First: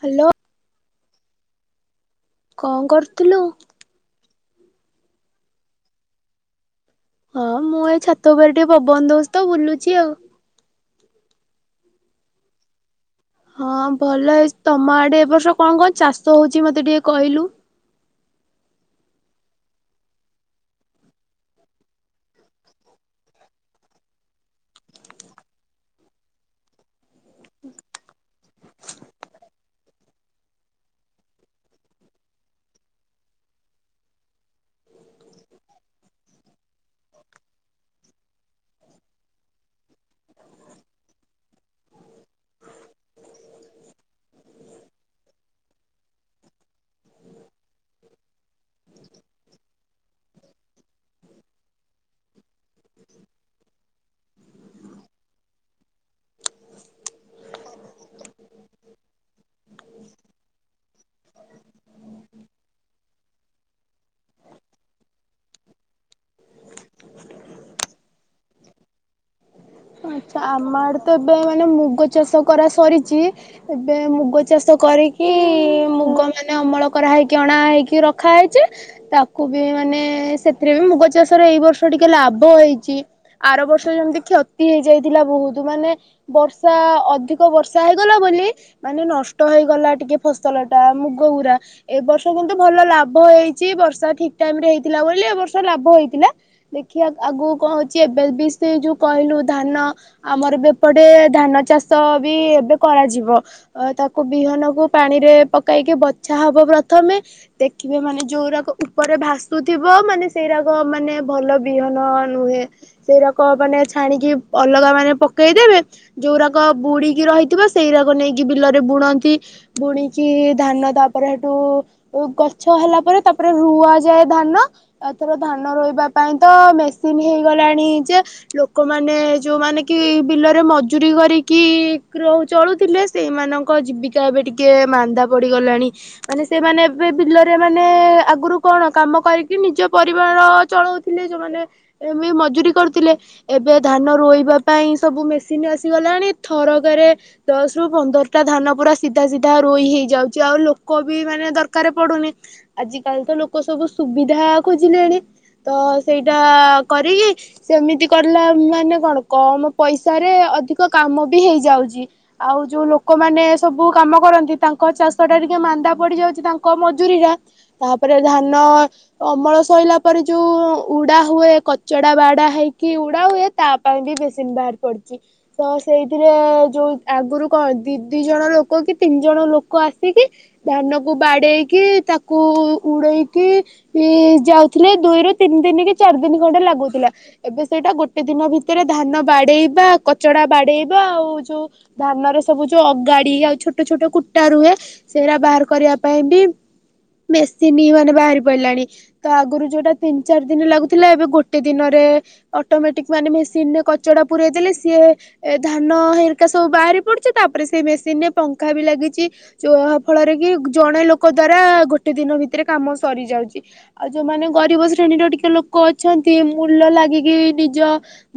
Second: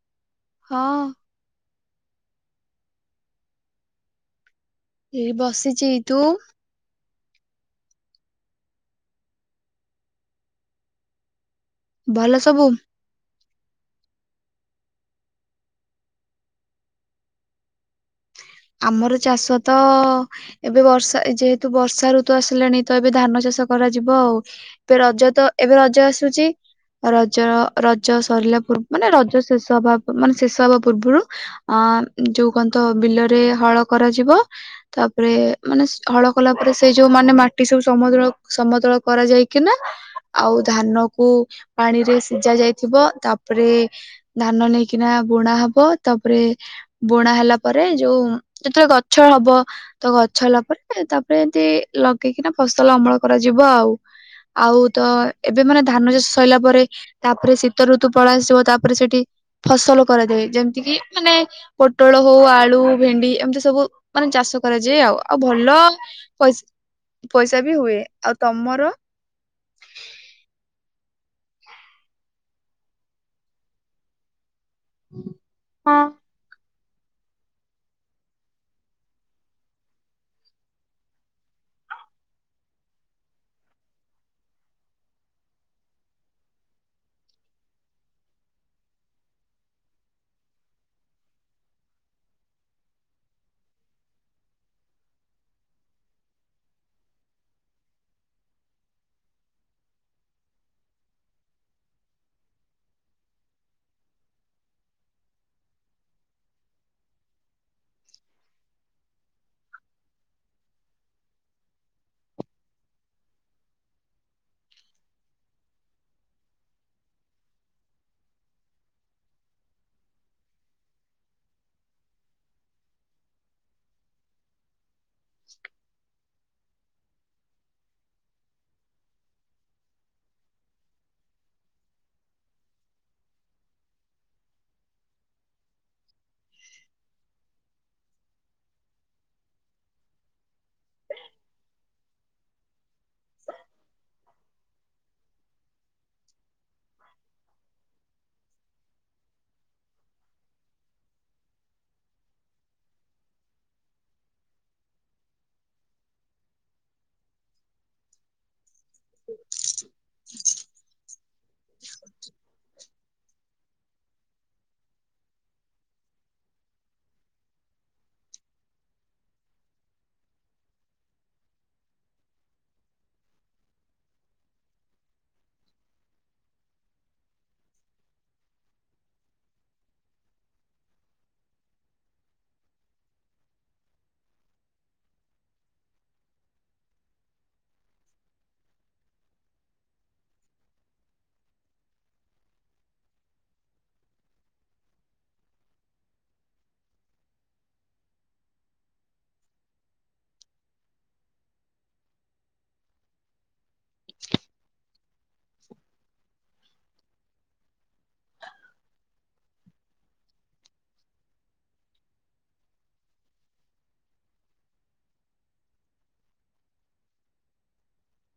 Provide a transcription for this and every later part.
Hello ହଁ କଣ କରୁଥିଲୁ। ଏଇ ବସିଚି ତୁ ହଁ ମୁଁ ଏ ଛାତବାର ଟିକେ ପବନ ଦୋଷ ବୁଲୁଛି ଆଉ ଭଲ ସବୁ ହଁ ଭଲ ହେଇ ତମ ଆଡେ ଏ ବର୍ଷ କଣ କଣ ଚାଷ ହଉଛି ମତେ ଟିକେ କହିଲୁ? ଆମର ଚାଷ ତ ଏବେ ବର୍ଷା ଯେହେତୁ ବର୍ଷା ଋତୁ ଆସିଲାଣି ତ ଏବେ ଧାନ ଚାଷ କରାଯିବ ଆଉ ଏବେ ରଜ ତ ଏବେ ରଜ ଆସୁଛି ରଜ ରଜ ସରିଲା ପୂର୍ବ ମାନେ ରଜ ଶେଷ ହବା ମାନେ ଶେଷ ହବା ପୂର୍ବରୁ ଅ ଯୋଉ କହନ୍ତ ବିଲ ହଳ କରାଯିବ ତାପରେ ମାନେ ହଳ କଲା ପରେ ସେଇ ଯୋଉ ମାନେ ମାଟି ସବୁ ସମତଳ ସମତଳ କରାଯାଇକିନା ଆଉ ଧାନ କ ପାଣିରେ ସିଝା ଯାଇଥିବ ତାପରେ ଧାନ ନେଇକିନା ବୁଣା ହବ ତାପରେ ବୁଣା ହେଲା ପରେ ଯୋଉ ଯେତେବେଳେ ଗଛ ହବ ତ ଗଛ ହେଲା ପରେ ତାପରେ ଏମିତି ଲଗେଇକିନା ଫସଲ ଅମଳ କରାଯିବ ଆଉ ଆଉ ତ ଏବେ ମାନେ ଧାନ ଚାଷ ସରିଲା ପରେ ତାପରେ ଶୀତ ଋତୁ ଫଳ ଆସିଯିବ ତାପରେ ସେଠି ଫସଲ କରାଯାଏ ଯେମିତି କିି ମାନେ ପୋଟଳ ହଉ ଆଳୁ ଭେଣ୍ଡି ଏମିତି ସବୁ ମାନେ ଚାଷ କରାଯାଏ ଆଉ ଆଉ ଭଲ ପସ ପଇସା ବି ହୁଏ ଆଉ ତମର ଆଚ୍ଛା ଆମ ଆଡେ ତ ଏବେ ମାନେ ମୁଗ ଚାଷ କରା ସରିଛି ଏବେ ମୁଗ ଚାଷ କରିକି ମୁଗ ମାନେ ଅମଳ କରା ହେଇକି ଅଣା ହେଇକି ରଖା ହେଇଛେ ତାକୁ ବି ମାନେ ସେଥିରେ ବି ମୁଗ ଚାଷରେ ଏଇ ବର୍ଷ ଟିକେ ଲାଭ ହେଇଛି ଆର ବର୍ଷ ଯେମତି କ୍ଷ ହେଇଯାଇଥିଲା ବହୁତ ମାନେ ବର୍ଷା ଅଧିକ ବର୍ଷା ହେଇଗଲା ବୋଲି ମାନେ ନଷ୍ଟ ହେଇଗଲା ଟିକେ ଫସଲ ଟା ମୁଗ ଗୁରା ଏ ବର୍ଷ କିନ୍ତୁ ଭଲ ଲାଭ ହେଇଛି ବର୍ଷା ଠିକ ଟାଇମ ରେ ହେଇଥିଲା ବୋଲି ଏ ବର୍ଷ ଲାଭ ହେଇଥିଲା ଦେଖିବା ଆଗକୁ କଣ ହଉଛି ଏବେ ବି ସେ ଯୋଉ କହିଲୁ ଧାନ ଆମର ବି ଏପଟେ ଧାନ ଚାଷ ବି ଏବେ କରାଯିବ ତାକୁ ବିହନକୁ ପାଣିରେ ପକାଇକି ବଛା ହବ ପ୍ରଥମେ ଦେଖିବେ ମାନେ ଯୋଉରାକ ଉପରେ ଭାସୁଥିବ ମାନେ ସେଇରାକ ମାନେ ଭଲ ବିହନ ନୁହେଁ ସେଇଗାକ ମାନେ ଛାଣିକି ଅଲଗା ମାନେ ପକେଇଦେବେ ଯୋଉରାକ ବୁଡ଼ିକି ରହିଥିବ ସେଇରାକ ନେଇକି ବିଲରେ ବୁଣନ୍ତି ବୁଣିକି ଧାନ ତାପରେ ହେଟୁ ଗଛ ହେଲା ପରେ ତାପରେ ରୁଆଯାଏ ଧାନ। ତାଥର ଧାନ ରୋଇିବା ପାଇଁ ତ ମେସିନ୍ ହେଇଗଲାଣି ଯେ ଲୋକମାନେ ଯୋଉମାନେ କି ବିଲରେ ମଜୁରି କରିକି ଚଳୁଥିଲେ ସେଇମାନଙ୍କ ଜୀବିକା ଏବେ ଟିକେ ମାନ୍ଦା ପଡ଼ିଗଲାଣି ମାନେ ସେମାନେ ଏବେ ବିଲରେ ମାନେ ଆଗରୁ କଣ କାମ କରିକି ନିଜ ପରିବାର ଚଳାଉଥିଲେ ଯୋଉମାନେ ଏ ମଜୁରି କରୁଥିଲେ ଏବେ ଧାନ ରୋଇବା ପାଇଁ ସବୁ ମେସିନ୍ ଆସିଗଲାଣି ଥରକରେ ଦଶ ରୁ ପନ୍ଦରଟା ଧାନ ପୁରା ସିଧା ସିଧା ରୋଇ ହେଇଯାଉଛି ଆଉ ଲୋକ ବି ମାନେ ଦରକାର ପଡ଼ୁନି ଆଜିକାଲି ତ ଲୋକ ସବୁ ସୁବିଧା ଖୋଜିଲେଣି ତ ସେଇଟା କରିକି ସେମିତି କରଲା ମାନେ କଣ କମ ପଇସାରେ ଅଧିକ କାମ। ବି ହେଇଯାଉଛି ଆଉ ଯୋଉ ଲୋକମାନେ ସବୁ କାମ କରନ୍ତି ତାଙ୍କ ଚାଷ ଟା ଟିକେ ମାନ୍ଦା ପଡି ଯାଉଛି ତାଙ୍କ ମଜୁୁରୀ ଟା ତାପରେ ଧାନ ଅମଳ ସଇଲା ପରେ ଯୋଉ ଉଡା ହୁଏ କଚଡା ବାଡା ହେଇକି ଉଡା ହୁଏ ତା ପାଇଁ ବି ବେସିନ୍ ବାହାର ପଡିଛି ତ ସେଇଥିରେ ଯୋଉ ଆଗରୁ କଣ ଦି ଦି ଜଣ ଲୋକ କି ତିନି ଜଣ ଲୋକ ଆସିକି ଧାନ କୁ ବାଡେଇକି ତାକୁ ଉଡେଇକି ଯାଉଥିଲେ ଦୁଇରୁ ତିନି ଦିନ କି ଚାରି ଦିନ ଖଣ୍ଡେ ଲାଗୁଥିଲା ଏବେ ସେଇଟା ଗୋଟେ ଦିନ ଭିତ ଭିତରେ ଧାନ ବାଡେଇବା କଚଡା ବାଡେଇବା ଆଉ ଯୋଉ ଧାନର ସବୁ ଯୋଉ ଅଗାଡି ଆଉ ଛୋଟ ଛୋଟ କୁଟା ରୁହେ ସେଇରା ବାହାର କରିବା ପାଇଁ ବି ମେସିନ ମାନେ ବାହାରି ପଡିଲାଣି ତ ଆଗରୁ ଯୋଉଟା ତିନି ଚାରି ଦିନ ଲାଗୁଥିଲା ଏବେ ଗୋଟେ ଦିନରେ ଅଟୋମେଟିକ ମାନେ ମେସିନ୍ ମେସିନରେ କଚଡା ପୁରଇ ଦେଲେ ସିଏ ଧାନ ହେରିକା ସବୁ ବାହାରି ପଡୁଛି ତାପରେ ସେଇ ମେସିନ ରେ ପଙ୍ଖା ବି ଲାଗିଛି ଯାହା ଫଳରେ କି ଜଣେ ଲୋକ ଦ୍ଵାରା ଗୋଟେ ଦିନ ଭିତରେ କାମ ସରିଯାଉଛି ଆଉ ଯୋଉମାନେ ଗରିବ ଶ୍ରେଣୀର ଟିକେ ଲୋକ ଅଛନ୍ତି ମୂଲ ଲାଗିକି ନିଜ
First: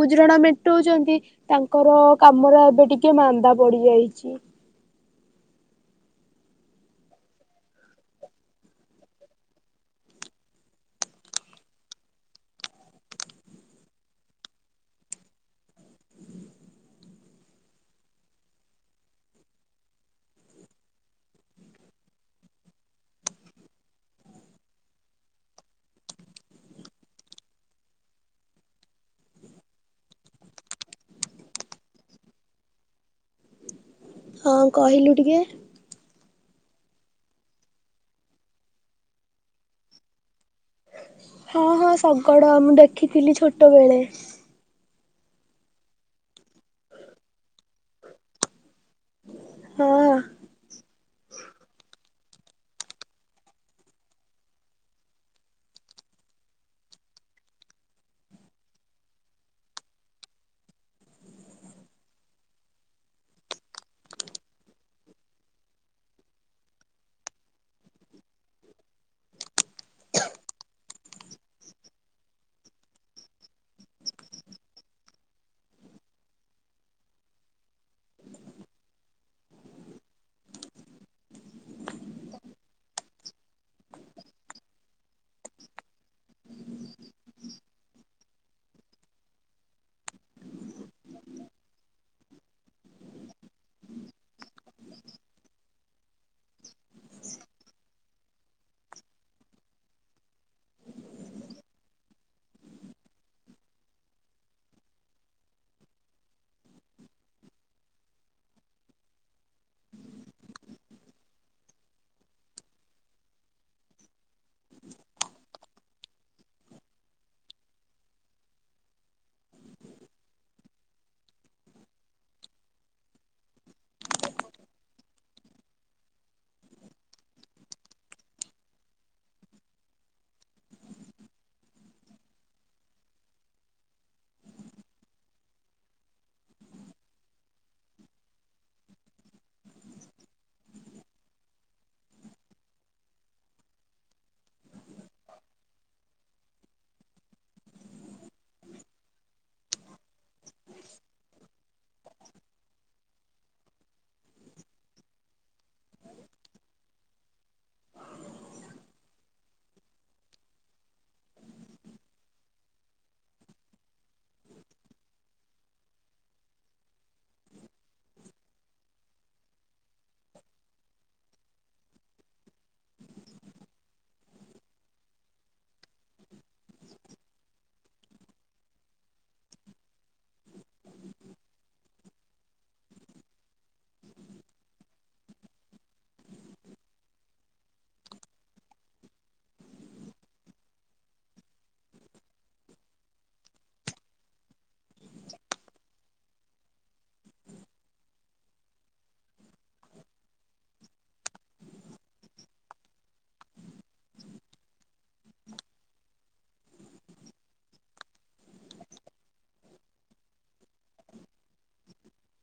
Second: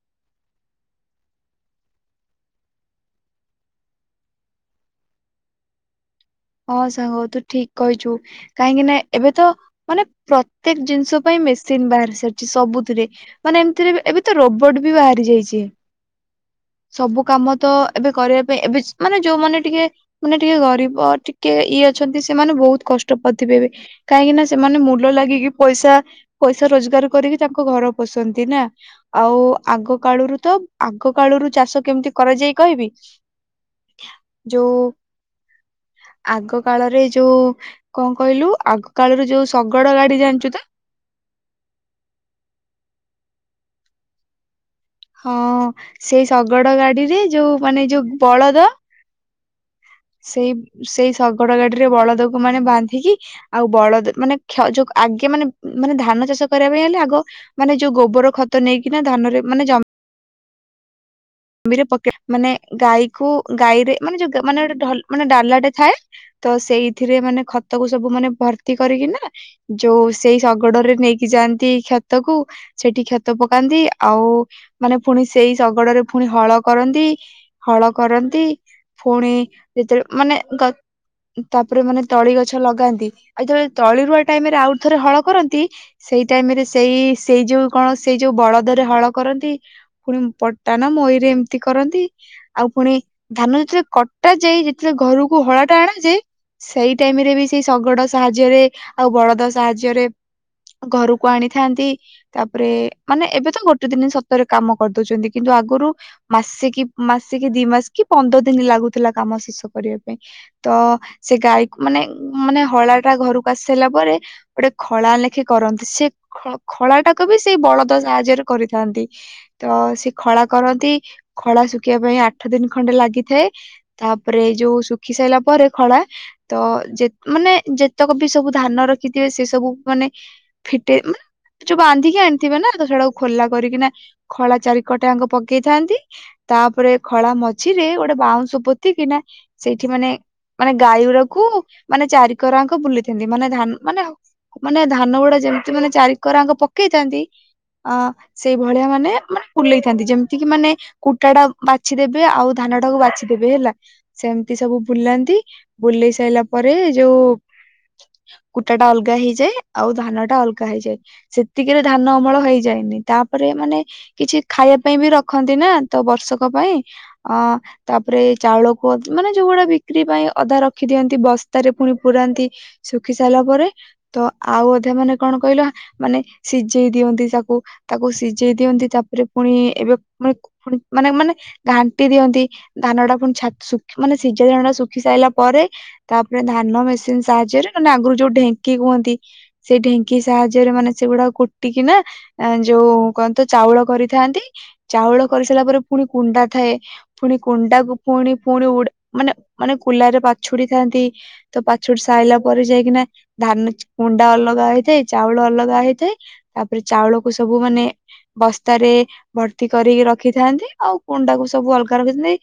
ଗୁଜୁରାଣା ମେଣ୍ଟଉଛନ୍ତି ତାଙ୍କର କାମରେ ଏବେ ଟିକେ ମାନ୍ଦା ପଡିଯାଇଛି। ହଁ ସାଙ୍ଗ ତୁ ଠିକ କହିଛୁ କାହିଁକି ନା ଏବେ ତ ମାନେ ପ୍ରତ୍ୟେକ ଜିନିଷ ପାଇଁ ମେସିନ ବାହାରି ସାରିଛି ସବୁଥିରେ ମାନେ ଏମିତିରେ ଏବେ ତ ରୋବଟ ବି ବାହାରି ଯାଇଛି ସବୁ କାମ ତ ଏବେ କରିବା ପାଇଁ ଏବେ ମାନେ ଯୋଉମାନେ ଟିକେ ମାନେ ଟିକେ ଗରିବ କି ଇଏ ଅଛନ୍ତି ସେମାନେ ବହୁତ କଷ୍ଟ ପାଉଥିବେ ଏବେ କାହିଁକି ନା ସେମାନେ ମୁୂଲ ଲାଗିକି ପଇସା ପଇସା ରୋଜଗାର କରିକି ତାଙ୍କ ଘର ପୋଷନ୍ତି ନା ଆଉ ଆଗ କାଳରୁ ତ ଆଗ କାଳରୁ ଚାଷ କେମିତି କରାଯାଇ କହିବି ହଁ ଯୋଉ କହିଲୁ ଟିକେ। ଆଗ କାଳରେ ଯୋଉ କଣ କହିଲୁ ଆଗ କାଳରୁ ଯୋଉ ଶଗଡ ଗାଡି ଜାଣିଛୁ ତ ହଁ ହଁ ଶଗଡ ମୁଁ ଦେଖିଥିଲି ଛୋଟବେଳେ। ହଁ ସେଇ ଶଗଡ ଗାଡିରେ ଯୋଉ ମାନେ ଯୋଉ ବଳଦ ହଁ ସେଇ ସେଇ ଶଗଡ ଗାଡିରେ ବଳଦକୁ ଲୋକ ମାନେ ବାନ୍ଧିକି ଆଉ ବଳଦ ମାନେ କ୍ଷ ଯୋଉ ଆଗେ ମାନେ ମାନେ ଧାନ ଚାଷ କରିବା ପାଇଁ ହେଲେ ଆଗ ମାନେ ଯୋଉ ଗୋବର ଖତ ନେଇକିନା ଧାନରେ ମାନେ ଜମି ମାନେ ଗାଈକୁ ଗାଈରେ ମାନେ ଯୋଉ ମାନେ ଗୋଟେ ମାନେ ଡାଲାଟେ ଥାଏ ତ ସେଇଥିରେ ମାନେ ଖତକୁ ସବୁ ମାନେ ଭର୍ତ୍ତି କରିକିନା ଯୋଉ ସେଇ ଶଗଡରେ ନେଇକି ଯାଆନ୍ତି କ୍ଷତକୁ ସେଠି କ୍ଷତ ପକାନ୍ତି ଆଉ ମାନେ ପୁଣି ସେଇ ଶଗଡରେ ଫୁଣି ହଳ କରନ୍ତି ହଳ କରନ୍ତି ପୁଣି ଯେତେବେଳେ ମାନେ ଗ ତାପରେ ମାନେ ତଳି ଗଛ ଲଗାନ୍ତି ଆଉ ଯେତେବେଳେ ତଳି ରୁଆ ଟାଇମ ରେ ଆଉଥରେ ହଳ କରନ୍ତି ସେଇ ଟାଇମ ରେ ସେଇ ସେଇ ଯୋଉ କଣ ସେଇ ଯୋଉ ବଳଦରେ ହଳ କରନ୍ତି ପୁଣି ପ କଣ ନା ମଇରେ ଏମିତି କରନ୍ତି ଆଉ ପୁଣି ଧାନ ଯେତେବେଳେ କଟା ଯାଏ ଯେତେବେଳେ ଘରକୁ ହଳଟା ଆଣାଯାଏ ସେଇ ଟାଇମ ରେ ବି ସେଇ ଶଗଡ ସାହାଯ୍ୟରେ ଆଉ ବଳଦ ସାହାଯ୍ୟରେ ଘରକୁ ଆଣିଥାନ୍ତି ତାପରେ ମାନେ ଏବେ ତ ଗୋଟେ ଦିନ ସତରେ କାମ କରିଦଉଛନ୍ତି। କିନ୍ତୁ ଆଗରୁ ମାସ କି ମାସ କି ଦି ମାସ କି ପନ୍ଦର ଦିନ ଲାଗୁଥିଲା କାମ ଶେଷ କରିବା ପାଇଁ ତ ସେ ଗାଈକୁ ମାନେ ମାନେ ହଳା ଟା ଘରକୁ ଆସି ସାରିଲା ପରେ ଗୋଟେ ଖଳା ଲେଖେ କରନ୍ତି ସେ ଖଳାଟାକୁ ବି ସେଇ ବଳଦ ସାହାଯ୍ୟରେ କରିଥାନ୍ତି ତ ସେ ଖଳା କରନ୍ତି ଖଳା ଶୁଖିବା ପାଇଁ ଆଠ ଦିନ ଖଣ୍ଡେ ଲାଗିଥାଏ ତାପରେ ଏଇ ଯୋଉ ଶୁଖି ସାରିଲା ପରେ ଖଳା ତ ମାନେ ଯେତେକ ବି ସବୁ ଧାନ ରଖିଥିବେ ସେ ସବୁ ମାନେ ଫିଟେଇ ମାନେ ଯୋଉ ବାନ୍ଧିକି ଆଣିଥିବେ ନା ତ ସେଟାକୁ ଖୋଲା କରିକିନା ଖଳା ଚାରି କରଟାଆଙ୍କ ପକେଇଥାନ୍ତି ତାପରେ ଖଳା ମଝିରେ ଗୋଟେ ବାଉଁଶ ପୋତି କିିନା ସେଇଠି ମାନେ ମାନେ ଗାଈଗୁରାକୁ ମାନେ ଚାରିକରାଙ୍କ ବୁଲେଇଥାନ୍ତି ମାନେ ଧାନ ମାନେ ମାନେ ଧାନ ଗୁଡା ଯେମିତି ମାନେ ଚାରିକରାଙ୍କ ପକେଇଥାନ୍ତି ଅ ସେଇଭଳିଆ ମାନେ ମାନେ ବୁଲେଇଥାନ୍ତି ଯେମିତି କିି ମାନେ କୁଟା ଟା ବାଛିଦେବେ ଆଉ ଧାନ ଟାକୁ ବାଛିଦେବେ ହେଲା ସେମିତି ସବୁ ବୁଲାନ୍ତି ବୁଲେଇ ସାରିଲା ପରେ ଯୋଉ କୁଟା ଟା ଅଲଗା ହେଇଯାଏ ଆଉ ଧାନ ଟା ଅଲଗା ହେଇଯାଏ ସେତିକିରେ ଧାନ ଅମଳ ହେଇଯାଏନି ତାପରେ ମାନେ କିଛି ଖାଇବା ପାଇଁ ବି ରଖନ୍ତି ନା ତ ବର୍ଷକ ପାଇଁ ଅ ତାପରେ ଚାଉଳକୁ ମାନେ ଯୋଉଗୁଡା ବିକ୍ରି ପାଇଁ ଅଧା ରଖିଦିଅନ୍ତି ବସ୍ତାରେ ପୁଣି ପୁରାନ୍ତି ଶୁଖି ସାରିଲା ପରେ ତ ଆଉ ଅଧା ମାନେ କଣ କହିଲ ମାନେ ସିଝେଇ ଦିଅନ୍ତି ତାକୁ ତାକୁ ସିଝେଇ ଦିଅନ୍ତି ତା ରେ ପୁଣି ଏବେ ପୁ -ପୁଣି ମାନେ ମାନେ ଘାଣ୍ଟି ଦିଅନ୍ତି ଧାନ ଟା ପୁଣି ଛାତ ଶୁ ମାନେ ସିଝା ଧାନ ଟା ଶୁଖି ସାଇଲା ପରେ ତାପରେ ଧାନ ମେସିନ ସାହାଯ୍ୟରେ ନାହଲେ ଆଗରୁ ଯୋଉ ଢେଙ୍କି କୁହନ୍ତି ସେଇ ଢେଙ୍କି ସାହାଯ୍ୟରେ ମାନେ ସେଗୁଡା କୁଟିକିନା ଯୋଉ କଣତ ଚାଉଳ କରି ଥାନ୍ତି ଚାଉଳ କରିସାରିଲା ପରେ ପୁଣି କୁଣ୍ଡା ଥାଏ ପୁଣି କୁଣ୍ଡାକୁ ପୁଣି ପୁଣି ଉଡ଼ା ମାନେ ମାନେ କୁଲା ରେ ପାଛୁଡି ଥାନ୍ତି ତ ପାଛୁଡି ସାଇଲା ପରେ ଯାଇକିନା ଧାନ କୁଣ୍ଡା ଅଲଗା ହେଇଥାଏ ଚାଉଳ ଅଲଗା ହେଇଥାଏ ତାପରେ ଚାଉଳକୁ ସବୁ ମାନେ ବସ୍ତା ତାରେ ଭର୍ତ୍ତି କରିକି ରଖିଥାନ୍ତି ଆଉ କୁଣ୍ଡାକୁ ସବୁ ଅଲଗା ରଖିଥାନ୍ତି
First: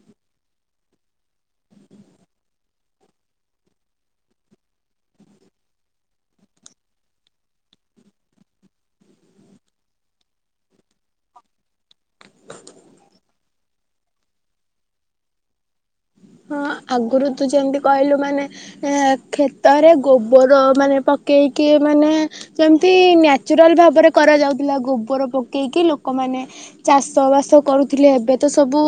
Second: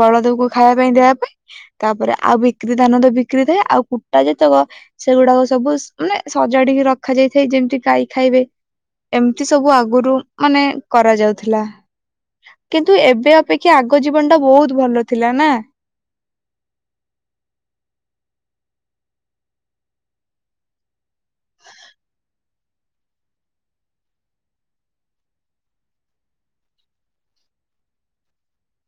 ବଳଦବକୁ ଖାଇବା ପାଇଁ ଦେବା ପାଇଁ ତାପରେ ଆଉ ବିକ୍ରି ଧାନ ତ ବିକ୍ରି ଥାଏ ଆଉ କୁଟା ଯେତକ ସେଗୁଡା ସବୁ ମାନେ ସଜାଡିକି ରଖାଯାଇଥାଏ ଯେମିତି ଗାଈ ଖାଇବେ ଏମିତି ସବୁ ଆଗରୁ ମାନେ କରାଯାଉଥିଲା କିନ୍ତୁ ଏବେ ଅପେକ୍ଷା କି ଆଗ ଜୀବନ ଟା ବହୁତ ଭଲ ଥିଲା ନା। ହଁ ଆଗରୁ ତୁ ଯେମିତି କହିଲୁ ମାନେ ଏ କ୍ଷେତରେ ଗୋବର ମାନେ ପକେଇକି ମାନେ ଯେମିତି ନ୍ୟାଚୁରାଲ ଭାବରେ କରାଯାଉଥିଲା ଗୋବର ପକେଇକି ଲୋକମାନେ ଚାଷ ବାସ କରୁଥିଲେ ଏବେ ତ ସବୁ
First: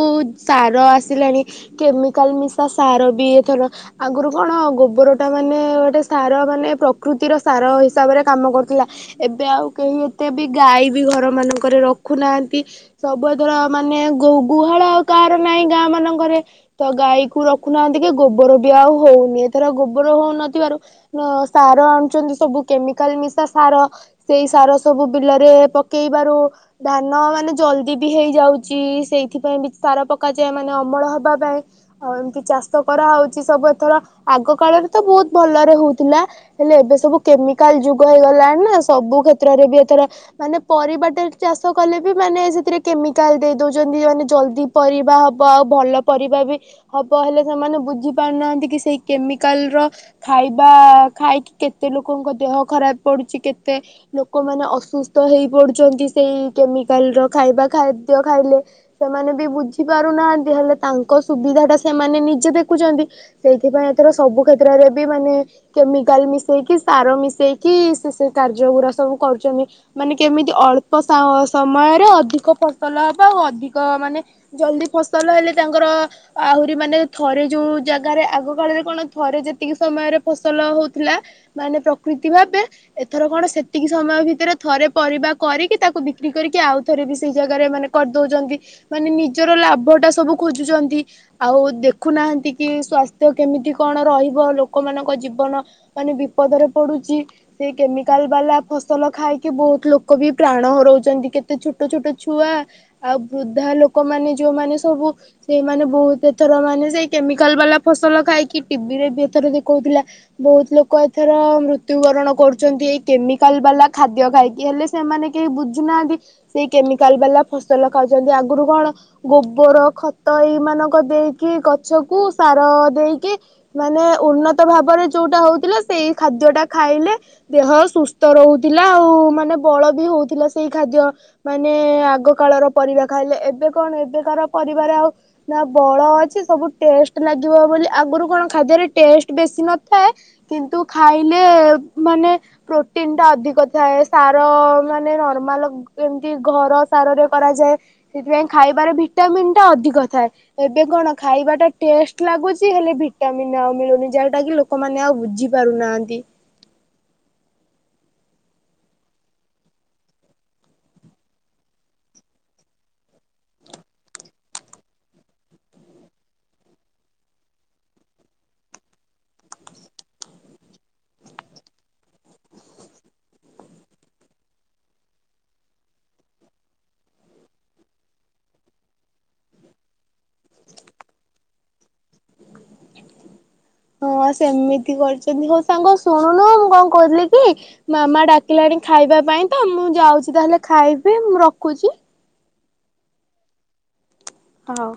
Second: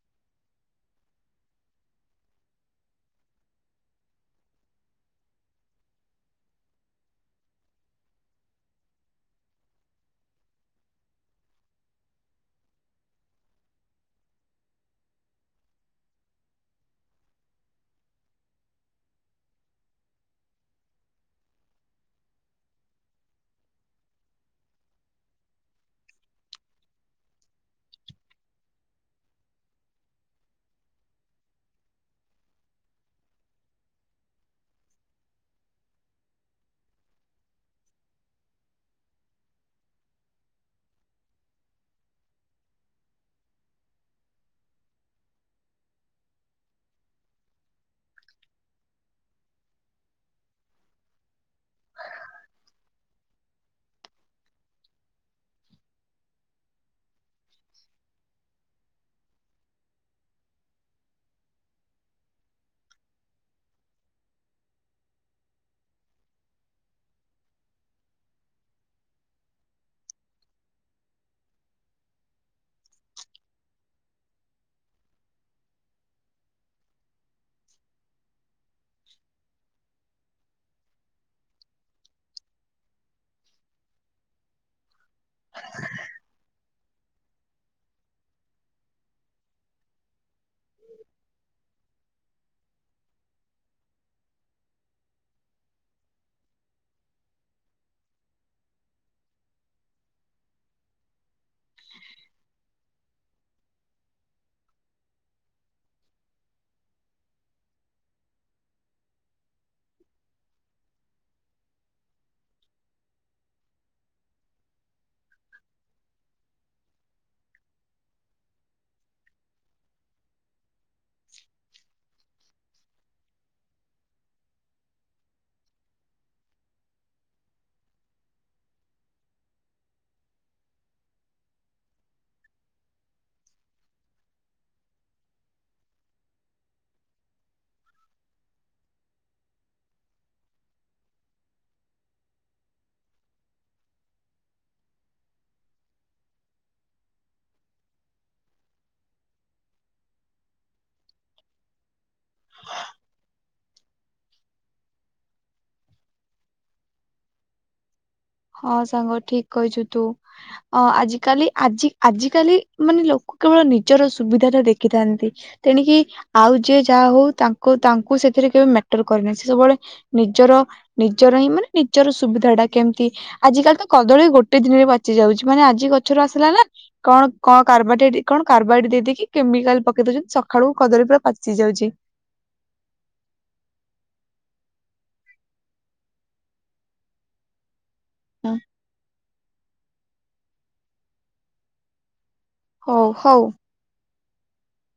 ସାର ଆସିଲାଣି କେମି କାଲ ମିଶା ସାର ବି ଏଥର ଆଗରୁ କଣ ଗୋବର ଟା ମାନେ ଗୋଟେ ସାର ମାନେ ପ୍ରକୃତିର ସାର ହିସାବରେ କାମ କରୁଥିଲା ଏବେ ଆଉ କେହି ଏତେ ବି ଗାଈ ବି ଘର ମାନଙ୍କରେ ରଖୁନାହାନ୍ତି ସବୁଏଥର ମାନେ ଗୁହାଳ ଆଉ କାହାର ନାହିଁ ଗାଁ ମାନଙ୍କରେ ତ ଗାଈକୁ ରଖୁନାହାନ୍ତି କି ଗୋବର ବି ଆଉ ହଉନି ଏଥର ଗୋବର ହଉନଥିବାରୁ ସାର ଆଣୁଛନ୍ତି ସବୁ କେମିକାଲ ମିଶା ସାର ସେଇ ସାର ସବୁ ବିଲରେ ପକେଇବାରୁ ଧାନ ମାନେ ଜଲଦି ବି ହେଇଯାଉଛି ସେଇଥିପାଇଁ ବି ସାର ପକାଯାଏ ମାନେ ଅମଳ ହବା ପାଇଁ। ଆଉ ଏମିତି ଚାଷ କରାହଉଛି ସବୁ ଏଥର ଆଗ କାଳରେ ତ ବହୁତ ଭଲରେ ହଉଥିଲା ହେଲେ ଏବେ ସବୁ କେମିକାଲ ଯୁଗ ହେଇଗଲାଣି ନା ସବୁ କ୍ଷେତ୍ରରେ ବି ଏଥର ମାନେ ପରିବାଟେ ଚାଷ କଲେ ବି ମାନେ ସେଥିରେ କେମିକାଲ ଦେଇ ଦଉଛନ୍ତି ମାନେ ଜଲଦି ପରିବା ହବ ଆଉ ଭଲ ପରିବା ବି ହବ ହେଲେ ସେମାନେ ବୁଝି ପାରୁନାହାନ୍ତି କି ସେଇ କେମିକାଲ ର ଖାଇବା ଖାଇକି କେତେ ଲୋକଙ୍କ ଦେହ ଖରାପ ପଡୁଛି କେତେ ଲୋକମାନେ ଅସୁସ୍ଥ ହେଇ ପଡୁଛନ୍ତି ସେଇ କେମିକାଲ ର ଖାଇବା ଖାଦ୍ୟ ଖାଇଲେ ସେମାନେ ବି ବୁଝି ପାରୁନାହାନ୍ତି ହେଲେ ତାଙ୍କ ସୁବିଧାଟା ସେମାନେ ନିଜେ ଦେଖୁଛନ୍ତି ସେଇଥିପାଇଁ ଏଥର ସବୁ କ୍ଷେତ୍ରରେ ବି ମାନେ କେମିକାଲ ମିଶେଇକି ସାର ମିଶାଇକି ସେ ସେ କାର୍ଯ୍ୟ ଗୁଡ଼ା ସବୁ କରୁଛନ୍ତି ମାନେ କେମିତି ଅଳ୍ପ ସମୟରେ ଅଧିକ ଫସଲ ହେବା ଆଉ ଅଧିକ ମାନେ ଜଲ୍ଦି ଫସଲ ହେଲେ ତାଙ୍କର ଆହୁରି ମାନେ ଥରେ ଯୋଉ ଜାଗାରେ ଆଗ କାଳରେ କଣ ଥରେ ଯେତିକି ସମୟରେ ଫସଲ ହଉଥିଲା ମାନେ ପ୍ରକୃତି ଭାବେ ଏଥର କଣ ସେତିକି ସମୟ ଭିତରେ ଥରେ ପରିବା କରିକି ତାକୁ ବିକ୍ରି କରିକି ଆଉ ଥରେ ବି ସେଇ ଜାଗାରେ ମାନେ କରିଦଉଛନ୍ତି ମାନେ ନିଜର ଲାଭ ଟା ସବୁ ଖୋଜୁଛନ୍ତି। ଆଉ ଦେଖୁନାହାନ୍ତି କି ସ୍ଵାସ୍ଥ୍ୟ କେମିତି କଣ ରହିବ ଲୋକମାନଙ୍କ ଜୀବନ ମାନେ ବିପଦରେ ପଡୁଛି ସେ କେମିକାଲ ବାଲା ଫସଲ ଖାଇକି ବହୁତ ଲୋକ ବି ପ୍ରାଣ ହରଉଛନ୍ତି କେତେ ଛୋଟ ଛୋଟ ଛୁଆ ଆଉ ବୃଦ୍ଧା ଲୋକମାନୋନ ଯୋଉମାନେ ସବୁ ସେମାନେ ବହୁତ ଏଥର ମାନେ ସେଇ କେମିକାଲ ବାଲା ଫସଲ ଖାଇକି ଟିଭି ରେ ବି ଏଥର ଦେଖଉଥିଲା ବହୁତ ଲୋକ ଏଥର ମୃତ୍ୟୁବରଣ କରୁଛନ୍ତି ଏଇ କେମିକାଲ ବାଲା ଖାଦ୍ୟ ଖାଇକି ହେଲେ ସେମାନେ କେହି ବୁଝୁନାହାନ୍ତି ସେଇ କେମିକାଲ ବାଲା ଫସଲ ଖାଉଛନ୍ତି ଆଗରୁ କଣ ଗୋବର ଖତ ଏଇ ମାନ ଦେଇକି ଗଛକୁ ସାର ଦେଇକି ମାନେ ଉନ୍ନତ ଭାବରେ ଯୋଉଟା ହଉଥିଲା ସେଇ ଖାଦ୍ୟ ଟା ଖାଇଲେ ଦେହ ସୁସ୍ଥ ରହୁଥିଲା ଆଉ ମାନେ ବଳ ବି ହଉଥିଲା ସେଇ ଖାଦ୍ୟ ମାନେ ଆଗ କାଳର ପରିବା ଖାଇଲେ ଏବେ କଣ ଏବେକାର ପରିବାର ଆଉ କ ନା ବଳ ଅଛି ସବୁ ଟେଷ୍ଟ ଲାଗିବ ବୋଲି ଆଗରୁ କଣ ଖାଦ୍ୟରେ ଟେଷ୍ଟ ବେଶୀ ନଥାଏ କିନ୍ତୁ ଖାଇଲେ ମାନେ ପ୍ରୋଟିନ୍ଟା ଅଧିକ ଥାଏ ସାର ମାନେ ନର୍ମାଲ ଏମିତି ଘର ସାରରେ କରାଯାଏ ସେଥିପାଇଁ ଖାଇବାରେ ଭିଟାମିନ୍ ଟା ଅଧିକ ଥାଏ। ଏବେ କଣ ଖାଇବା ଟା ଟେଷ୍ଟ ଲାଗୁଛି ହେଲେ ଭିଟାମିନ ମିଳୁନି ଯାଉଟା କି ଲୋକମାନେ ଆଉ ବୁଝି ପାରୁନାହାନ୍ତି। ହଁ ସାଙ୍ଗ ଠିକ କହିଛୁ ତୁ ଆଜିକାଲି ଆଜି ଆଜିକାଲି ମାନେ ଲୋକ କେବଳ ନିଜର ସୁବିଧା ଟା ଦେଖିଥାନ୍ତି ତେଣିକି ଆଉ ଯିଏ ଯାହା ହଉ ତାଙ୍କୁ ତାଙ୍କୁ ସେଥିରେ କେବେ ମ୍ୟାଟର କରେନାହିଁ ସେ ସବୁବେଳେ ନିଜର ନିଜର ହିଁ ମାନେ ନିଜର ସୁବିଧା ଟା କେମତି ଆଜି କାଲି ତ କଦଳୀ ଗୋଟେ ଦିନରେ ପାଚି ଯାଉଛି ମାନେ ଆଜି ଗଛରୁ ଆସିଲା ନା କଣ କଣ କାର୍ କଣ କାର୍ବାଇଡ୍ ଦେଇକି କେମିକାଲ ପକେଇ ଦଉଛନ୍ତି ସକାଳୁ କଦଳୀ ପୁରା ପାଚି ଯାଉଛି। ହଁ ସେମିତି କରିଛନ୍ତି ହଉ ସାଙ୍ଗ ଶୁଣୁନୁ ମୁଁ କଣ କହୁଥିଲି କି ମାମା ଡାକିଲାଣି ଖାଇବା ପାଇଁ ତ ମୁଁ ଯାଉଛି ତାହେଲେ ଖାଇବି ମୁଁ ରଖୁଛି। ହଉ ହଉ। ହ